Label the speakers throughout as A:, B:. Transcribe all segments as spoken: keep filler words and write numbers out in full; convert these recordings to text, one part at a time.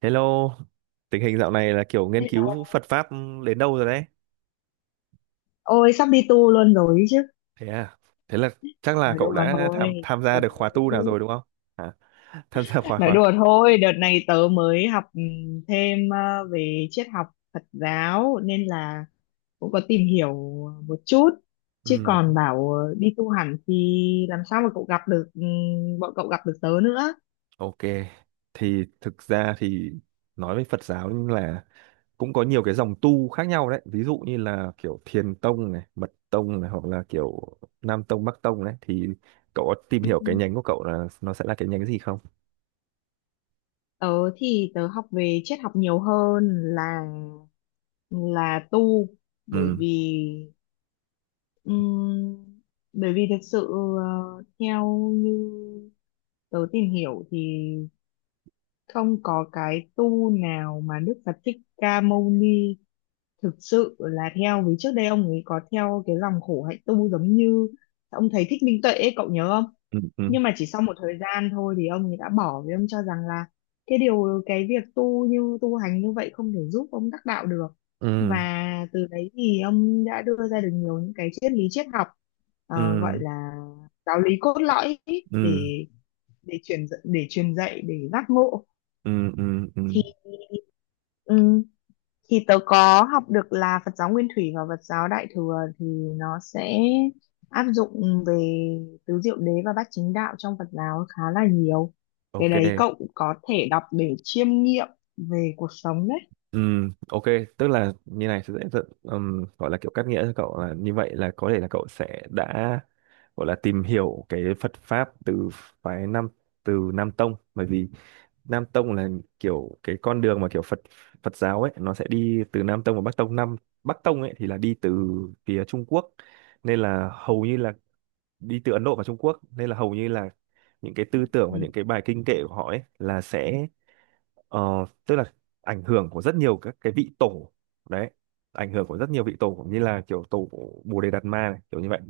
A: Hello, tình hình dạo này là kiểu nghiên cứu Phật pháp đến đâu rồi đấy?
B: Ôi sắp đi tu luôn rồi ấy chứ.
A: Thế à? Thế là chắc là
B: Nói
A: cậu
B: đùa
A: đã tham
B: thôi.
A: tham
B: Ừ.
A: gia được khóa tu nào rồi đúng không? Hả? Tham gia khóa
B: Nói
A: khóa.
B: đùa thôi. Đợt này tớ mới học ừ, thêm ờ, về triết học Phật giáo. Nên là cũng có tìm hiểu một chút. Chứ
A: Ừ,
B: còn bảo ờ, đi tu hẳn thì làm sao mà cậu gặp được ừ, Bọn cậu gặp được tớ nữa.
A: ok. Thì thực ra thì nói về Phật giáo là cũng có nhiều cái dòng tu khác nhau đấy. Ví dụ như là kiểu Thiền tông này, Mật tông này hoặc là kiểu Nam tông, Bắc tông đấy. Thì cậu có tìm hiểu cái nhánh của cậu là nó sẽ là cái nhánh gì không?
B: Tớ thì tớ học về triết học nhiều hơn là là tu. Bởi
A: Ừ,
B: vì Ừm, bởi vì thực sự ờ, theo như tớ tìm hiểu thì không có cái tu nào mà Đức Phật Thích Ca Mâu Ni thực sự là theo, vì trước đây ông ấy có theo cái dòng khổ hạnh tu giống như ông thầy Thích Minh Tuệ ấy, cậu nhớ không?
A: ừ, ừ,
B: Nhưng mà chỉ sau một thời gian thôi thì ông ấy đã bỏ, vì ông cho rằng là cái điều cái việc tu như tu hành như vậy không thể giúp ông đắc đạo được.
A: ừ,
B: Và từ đấy thì ông đã đưa ra được nhiều những cái triết lý triết học, ờ, gọi
A: ừ,
B: là giáo lý cốt lõi ý,
A: ừ,
B: để để truyền dạy- để truyền dạy để giác ngộ.
A: ừ, ừ, ừ,
B: Ừ, thì tớ có học được là Phật giáo Nguyên Thủy và Phật giáo Đại Thừa thì nó sẽ áp dụng về tứ diệu đế và bát chính đạo trong Phật giáo khá là nhiều. Cái
A: ok,
B: đấy cậu cũng có thể đọc để chiêm nghiệm về cuộc sống đấy.
A: ừ, ok. Tức là như này sẽ sẽ- ừm, gọi là kiểu cắt nghĩa cho cậu là như vậy, là có thể là cậu sẽ đã gọi là tìm hiểu cái Phật pháp từ phái Nam, từ Nam Tông, bởi vì Nam Tông là kiểu cái con đường mà kiểu Phật Phật giáo ấy nó sẽ đi từ Nam Tông và Bắc Tông. Nam Bắc Tông ấy thì là đi từ phía Trung Quốc, nên là hầu như là đi từ Ấn Độ và Trung Quốc, nên là hầu như là những cái tư tưởng và
B: Ừ.
A: những cái bài kinh kệ của họ ấy là sẽ, Ờ, tức là ảnh hưởng của rất nhiều các cái vị tổ đấy, ảnh hưởng của rất nhiều vị tổ cũng như là kiểu tổ Bồ Đề Đạt Ma này, kiểu như vậy.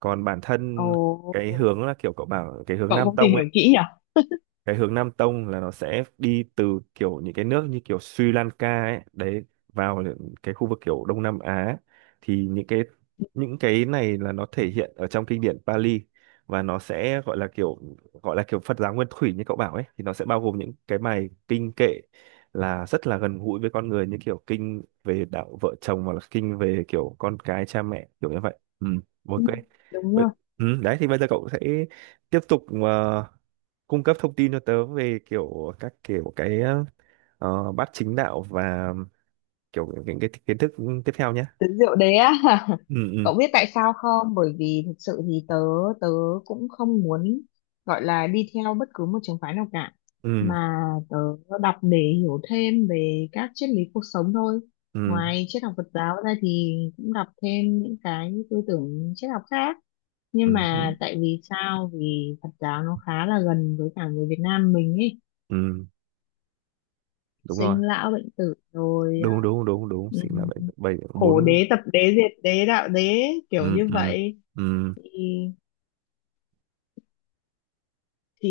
A: Còn bản
B: Ồ,
A: thân cái hướng là kiểu cậu bảo cái hướng
B: cậu
A: Nam
B: cũng tìm
A: Tông ấy,
B: hiểu kỹ nhỉ?
A: cái hướng Nam Tông là nó sẽ đi từ kiểu những cái nước như kiểu Sri Lanka ấy đấy, vào những cái khu vực kiểu Đông Nam Á, thì những cái những cái này là nó thể hiện ở trong kinh điển Pali, và nó sẽ gọi là kiểu, gọi là kiểu Phật giáo nguyên thủy như cậu bảo ấy, thì nó sẽ bao gồm những cái bài kinh kệ là rất là gần gũi với con người, như kiểu kinh về đạo vợ chồng hoặc là kinh về kiểu con cái cha mẹ kiểu như vậy. Ừ, ok.
B: Ừ, đúng rồi.
A: Vậy- ừ, đấy thì bây giờ cậu sẽ tiếp tục ờ, cung cấp thông tin cho tớ về kiểu các kiểu cái, ờ, bát chính đạo và kiểu những cái kiến thức tiếp theo nhé.
B: Tớ rượu đế á.
A: Ừ, ừ,
B: Cậu biết tại sao không? Bởi vì thực sự thì tớ tớ cũng không muốn gọi là đi theo bất cứ một trường phái nào cả,
A: ừ,
B: mà tớ đọc để hiểu thêm về các triết lý cuộc sống thôi.
A: ừ,
B: Ngoài triết học Phật giáo ra thì cũng đọc thêm những cái tư tưởng triết học khác, nhưng
A: ừ, ừ,
B: mà tại vì sao? Vì Phật giáo nó khá là gần với cả người Việt Nam mình ấy.
A: ừ, đúng rồi.
B: Sinh lão bệnh tử rồi à,
A: Đúng đúng đúng đúng, chính là
B: ừm,
A: bảy bảy
B: khổ
A: bốn.
B: đế tập đế diệt đế đạo đế kiểu
A: Ừ,
B: như
A: ừ,
B: vậy,
A: ừ,
B: thì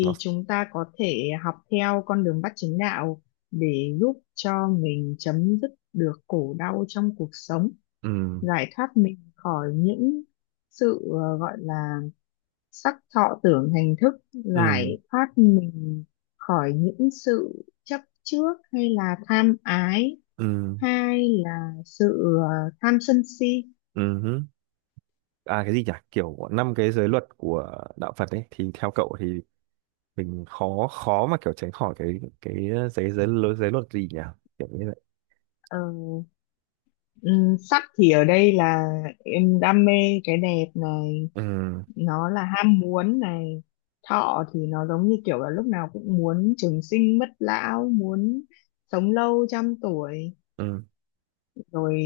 A: nó,
B: chúng ta có thể học theo con đường Bát Chánh Đạo để giúp cho mình chấm dứt được khổ đau trong cuộc sống,
A: ừ,
B: giải thoát mình khỏi những sự, ờ, gọi là sắc thọ tưởng hành thức,
A: ừ,
B: giải thoát mình khỏi những sự chấp trước hay là tham ái,
A: ừ,
B: hay là sự ờ, tham sân si.
A: ừ hứ. À cái gì nhỉ? Kiểu năm cái giới luật của đạo Phật ấy thì theo cậu thì mình khó khó mà kiểu tránh khỏi cái cái giới giới giới luật gì nhỉ? Kiểu như vậy.
B: Ờ, ừm, Sắc thì ở đây là em đam mê cái đẹp này,
A: Ừ,
B: nó là ham muốn này. Thọ thì nó giống như kiểu là lúc nào cũng muốn trường sinh bất lão, muốn sống lâu trăm tuổi.
A: ừ,
B: Rồi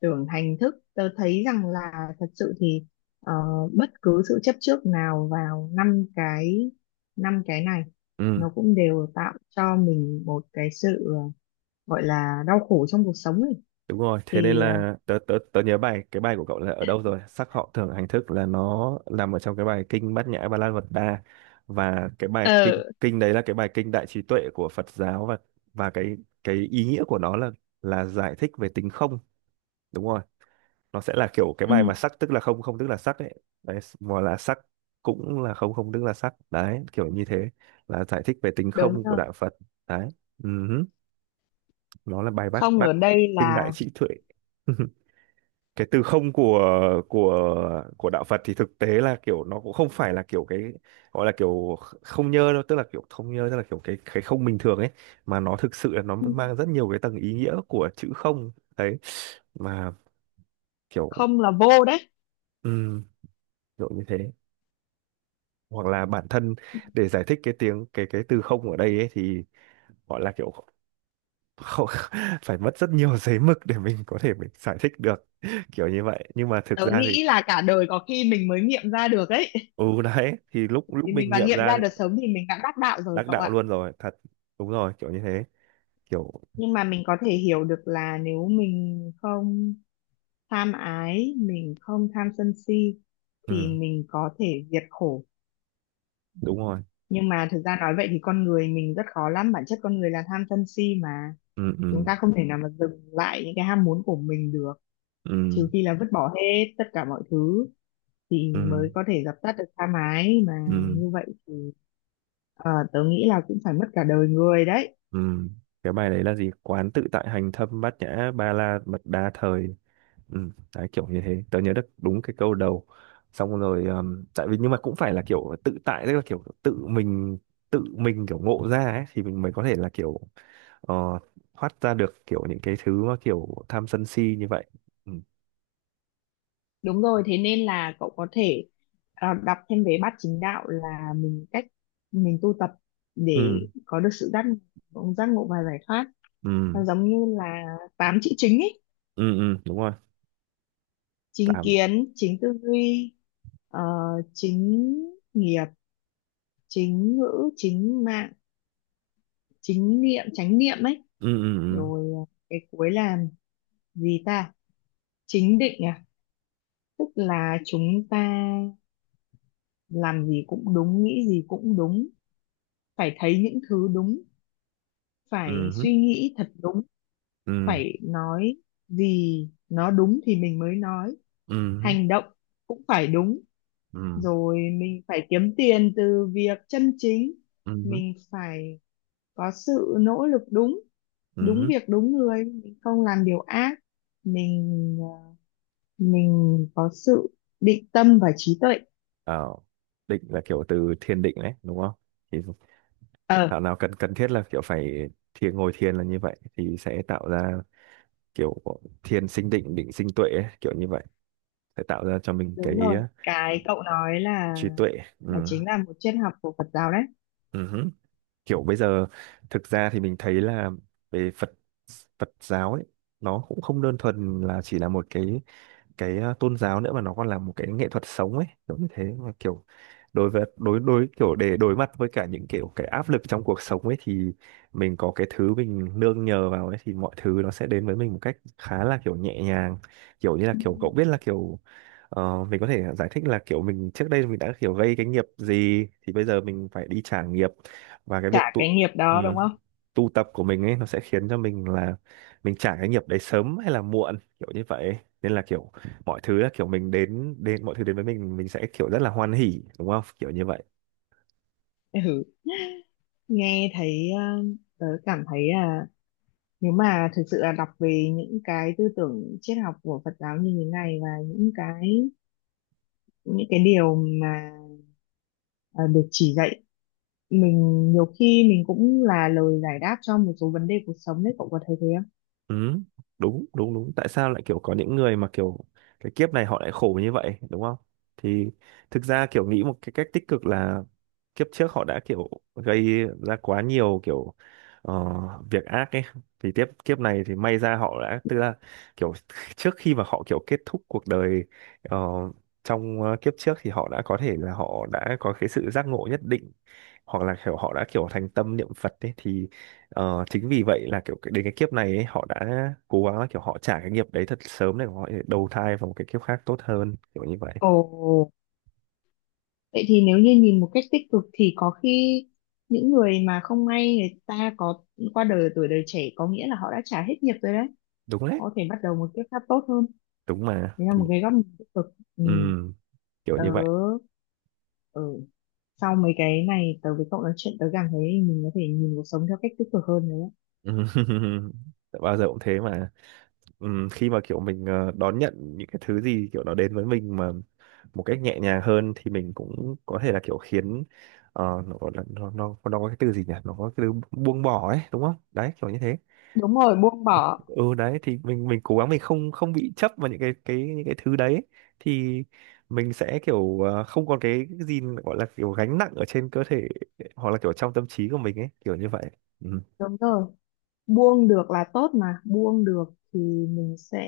B: tưởng hành thức, tớ thấy rằng là thật sự thì ờ, bất cứ sự chấp trước nào vào năm cái năm cái này
A: ừ.
B: nó cũng đều tạo cho mình một cái sự, ờ, gọi là đau khổ trong cuộc sống ấy
A: Đúng rồi, thế nên
B: thì,
A: là tớ, tớ, tớ nhớ bài cái bài của cậu là ở đâu rồi? Sắc họ thường hành thức là nó nằm ở trong cái bài kinh Bát Nhã Ba La Mật Đa, và cái bài kinh
B: ờ
A: kinh đấy là cái bài kinh đại trí tuệ của Phật giáo, và và cái cái ý nghĩa của nó là là giải thích về tính không. Đúng rồi, nó sẽ là kiểu cái
B: ừ,
A: bài mà sắc tức là không, không tức là sắc ấy. Đấy, mà là sắc cũng là không, không tức là sắc. Đấy, kiểu như thế là giải thích về tính
B: đúng
A: không của
B: rồi.
A: đạo Phật. Đấy. ừm, Nó là bài bát
B: Không
A: bát
B: ở đây
A: kinh đại
B: là
A: trí tuệ. Cái từ không của của của đạo Phật thì thực tế là kiểu nó cũng không phải là kiểu cái, gọi là kiểu không nhơ đâu, tức là kiểu không nhơ tức là kiểu cái cái không bình thường ấy, mà nó thực sự là nó mang rất nhiều cái tầng ý nghĩa của chữ không đấy, mà kiểu
B: không là vô đấy.
A: um, kiểu như thế. Hoặc là bản thân để giải thích cái tiếng cái cái từ không ở đây ấy thì gọi là kiểu không, phải mất rất nhiều giấy mực để mình có thể mình giải thích được kiểu như vậy, nhưng mà thực
B: Tớ
A: ra thì
B: nghĩ là cả đời có khi mình mới nghiệm ra được ấy.
A: ừ, đấy thì lúc lúc
B: Thì mình
A: mình
B: mà
A: nghiệm
B: nghiệm
A: ra
B: ra được sớm thì mình đã đắc đạo rồi,
A: đắc
B: cậu
A: đạo
B: ạ.
A: luôn rồi thật, đúng rồi kiểu như thế, kiểu
B: Nhưng mà mình có thể hiểu được là nếu mình không tham ái, mình không tham sân si thì
A: ừ,
B: mình có thể diệt khổ.
A: đúng rồi,
B: Nhưng mà thực ra nói vậy thì con người mình rất khó lắm, bản chất con người là tham sân si mà.
A: ừ,
B: Chúng
A: ừ,
B: ta không thể nào mà dừng lại những cái ham muốn của mình được,
A: ừ,
B: trừ khi là vứt bỏ hết tất cả mọi thứ thì
A: ừ,
B: mới có thể dập tắt được tha mái mà.
A: ừ,
B: Như vậy thì ờ, tớ nghĩ là cũng phải mất cả đời người đấy.
A: ừ. Cái bài đấy là gì? Quán tự tại hành thâm bát nhã ba la mật đa thời, ừ, đấy kiểu như thế, tớ nhớ được đúng cái câu đầu, xong rồi. Um, tại vì nhưng mà cũng phải là kiểu tự tại, tức là kiểu tự mình tự mình kiểu ngộ ra ấy, thì mình mới có thể là kiểu, ờ, thoát ra được kiểu những cái thứ mà kiểu tham sân si như vậy. Ừ,
B: Đúng rồi, thế nên là cậu có thể ờ, đọc thêm về bát chính đạo, là mình cách mình tu tập
A: ừ,
B: để có được sự giác ngộ- giác ngộ và giải thoát.
A: ừ,
B: Nó giống như là tám chữ chính ấy:
A: ừ, ừ, đúng rồi.
B: chính
A: Tạm.
B: kiến, chính tư duy, ờ, chính nghiệp, chính ngữ, chính mạng, chính niệm chánh niệm ấy,
A: Ừ, ừ,
B: rồi à, cái cuối là gì ta, chính định à. Tức là chúng ta làm gì cũng đúng, nghĩ gì cũng đúng, phải thấy những thứ đúng, phải
A: ừ, ừ,
B: suy nghĩ thật đúng,
A: ừ,
B: phải nói gì nó đúng thì mình mới nói,
A: ừ,
B: hành động cũng phải đúng.
A: ừ,
B: Rồi mình phải kiếm tiền từ việc chân chính,
A: ừ,
B: mình phải có sự nỗ lực đúng,
A: ừ,
B: đúng
A: ừ.
B: việc đúng người, mình không làm điều ác, mình ờ, mình có sự định tâm và trí tuệ.
A: Ờ, định là kiểu từ thiền định đấy, đúng không? Thì
B: Ờ,
A: thảo nào cần cần thiết là kiểu phải thiền, ngồi thiền là như vậy thì sẽ tạo ra kiểu thiền sinh định, định sinh tuệ ấy, kiểu như vậy sẽ tạo ra cho mình cái,
B: đúng rồi,
A: ờ,
B: cái cậu nói là
A: trí tuệ. Ừ,
B: là chính là một triết học của Phật giáo đấy.
A: ừ, hứ. Kiểu bây giờ thực ra thì mình thấy là về Phật Phật giáo ấy nó cũng không đơn thuần là chỉ là một cái cái, ờ, tôn giáo nữa, mà nó còn là một cái nghệ thuật sống ấy kiểu như thế, mà kiểu đối với đối đối kiểu để đối mặt với cả những kiểu cái áp lực trong cuộc sống ấy, thì mình có cái thứ mình nương nhờ vào ấy thì mọi thứ nó sẽ đến với mình một cách khá là kiểu nhẹ nhàng, kiểu như là kiểu cậu biết là kiểu, ờ, mình có thể giải thích là kiểu mình trước đây mình đã kiểu gây cái nghiệp gì thì bây giờ mình phải đi trả nghiệp, và cái việc
B: Trả
A: tụ
B: cái nghiệp đó, đúng
A: ừ,
B: không?
A: tu tập của mình ấy nó sẽ khiến cho mình là mình trả cái nghiệp đấy sớm hay là muộn kiểu như vậy, nên là kiểu mọi thứ là kiểu mình đến đến mọi thứ đến với mình mình sẽ kiểu rất là hoan hỉ đúng không kiểu như vậy.
B: Ừ. Nghe thấy, ờ, tớ cảm thấy là nếu mà thực sự là đọc về những cái tư tưởng triết học của Phật giáo như thế này và những cái những cái điều mà ờ, được chỉ dạy mình, nhiều khi mình cũng là lời giải đáp cho một số vấn đề cuộc sống đấy, cậu có thấy thế không?
A: Ừ, đúng đúng đúng, tại sao lại kiểu có những người mà kiểu cái kiếp này họ lại khổ như vậy đúng không? Thì thực ra kiểu nghĩ một cái cách tích cực là kiếp trước họ đã kiểu gây ra quá nhiều kiểu, ờ, việc ác ấy, thì tiếp kiếp này thì may ra họ đã tức là kiểu, trước khi mà họ kiểu kết thúc cuộc đời, ờ, trong ờ, kiếp trước thì họ đã có thể là họ đã có cái sự giác ngộ nhất định, hoặc là kiểu họ đã kiểu thành tâm niệm Phật ấy, thì ờ, chính vì vậy là kiểu cái- đến cái kiếp này ấy, họ đã cố gắng là kiểu họ trả cái nghiệp đấy thật sớm để họ đầu thai vào một cái kiếp khác tốt hơn kiểu như vậy.
B: Ồ, vậy thì nếu như nhìn một cách tích cực thì có khi những người mà không may, người ta có qua đời ở tuổi đời trẻ, có nghĩa là họ đã trả hết nghiệp rồi đấy.
A: Đúng đấy.
B: Họ có thể bắt đầu một kiếp khác tốt hơn.
A: Đúng mà
B: Đấy là
A: thì
B: một cái góc nhìn tích cực. Ừ.
A: ừm, kiểu
B: Tớ,
A: như vậy.
B: ừ. Sau mấy cái này tớ với cậu nói chuyện, tớ cảm thấy mình có thể nhìn cuộc sống theo cách tích cực hơn đấy.
A: Bao giờ cũng thế mà. Ừm, khi mà kiểu mình, ờ, đón nhận những cái thứ gì kiểu nó đến với mình mà một cách nhẹ nhàng hơn thì mình cũng có thể là kiểu khiến, ờ, nó, nó nó nó có cái từ gì nhỉ? Nó có cái từ buông bỏ ấy đúng không? Đấy kiểu như thế.
B: Đúng rồi, buông bỏ.
A: Ừ, đấy thì mình mình cố gắng mình không không bị chấp vào những cái cái những cái thứ đấy, thì mình sẽ kiểu, ờ, không còn cái cái gì mà gọi là kiểu gánh nặng ở trên cơ thể hoặc là kiểu trong tâm trí của mình ấy kiểu như vậy. Ừ.
B: Đúng rồi. Buông được là tốt mà. Buông được thì mình sẽ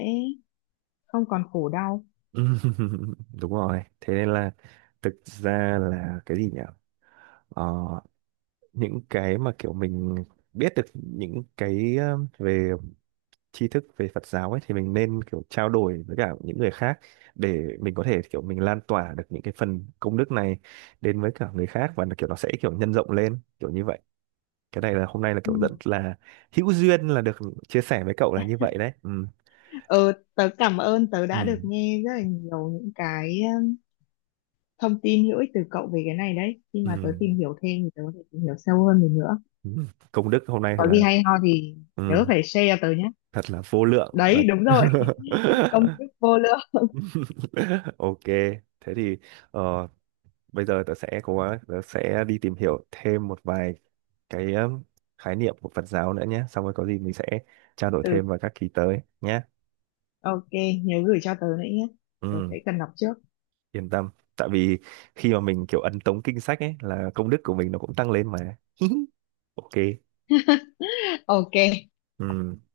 B: không còn khổ đau.
A: Đúng rồi, thế nên là thực ra là cái gì nhỉ? Ờ, những cái mà kiểu mình biết được những cái, ờ, về tri thức về Phật giáo ấy, thì mình nên kiểu trao đổi với cả những người khác để mình có thể kiểu mình lan tỏa được những cái phần công đức này đến với cả người khác, và nó kiểu nó sẽ kiểu nhân rộng lên kiểu như vậy. Cái này là hôm nay là kiểu
B: Ừ.
A: rất là hữu duyên là được chia sẻ với cậu là như vậy đấy. Ừ.
B: Ờ, tớ cảm ơn, tớ đã
A: Ừ.
B: được nghe rất là nhiều những cái um, thông tin hữu ích từ cậu về cái này đấy. Khi mà tớ
A: Ừ.
B: tìm hiểu thêm thì tớ có thể tìm hiểu sâu hơn được nữa.
A: Ừ. Công đức hôm nay thật
B: Có gì
A: là,
B: hay ho thì nhớ
A: ừ,
B: phải share cho tớ nhé.
A: thật là vô lượng và
B: Đấy, đúng rồi. Công thức vô lượng.
A: ok thế thì, ờ, bây giờ tớ sẽ cố gắng tớ sẽ đi tìm hiểu thêm một vài cái, um, khái niệm của Phật giáo nữa nhé, xong rồi có gì mình sẽ trao đổi
B: Ừ,
A: thêm vào các kỳ tới nhé.
B: ok, nhớ gửi cho tớ nữa nhé. Tớ
A: Ừ,
B: sẽ cần đọc trước.
A: yên tâm, tại vì khi mà mình kiểu ấn tống kinh sách ấy là công đức của mình nó cũng tăng lên mà. ok.
B: Ok.
A: Ừ.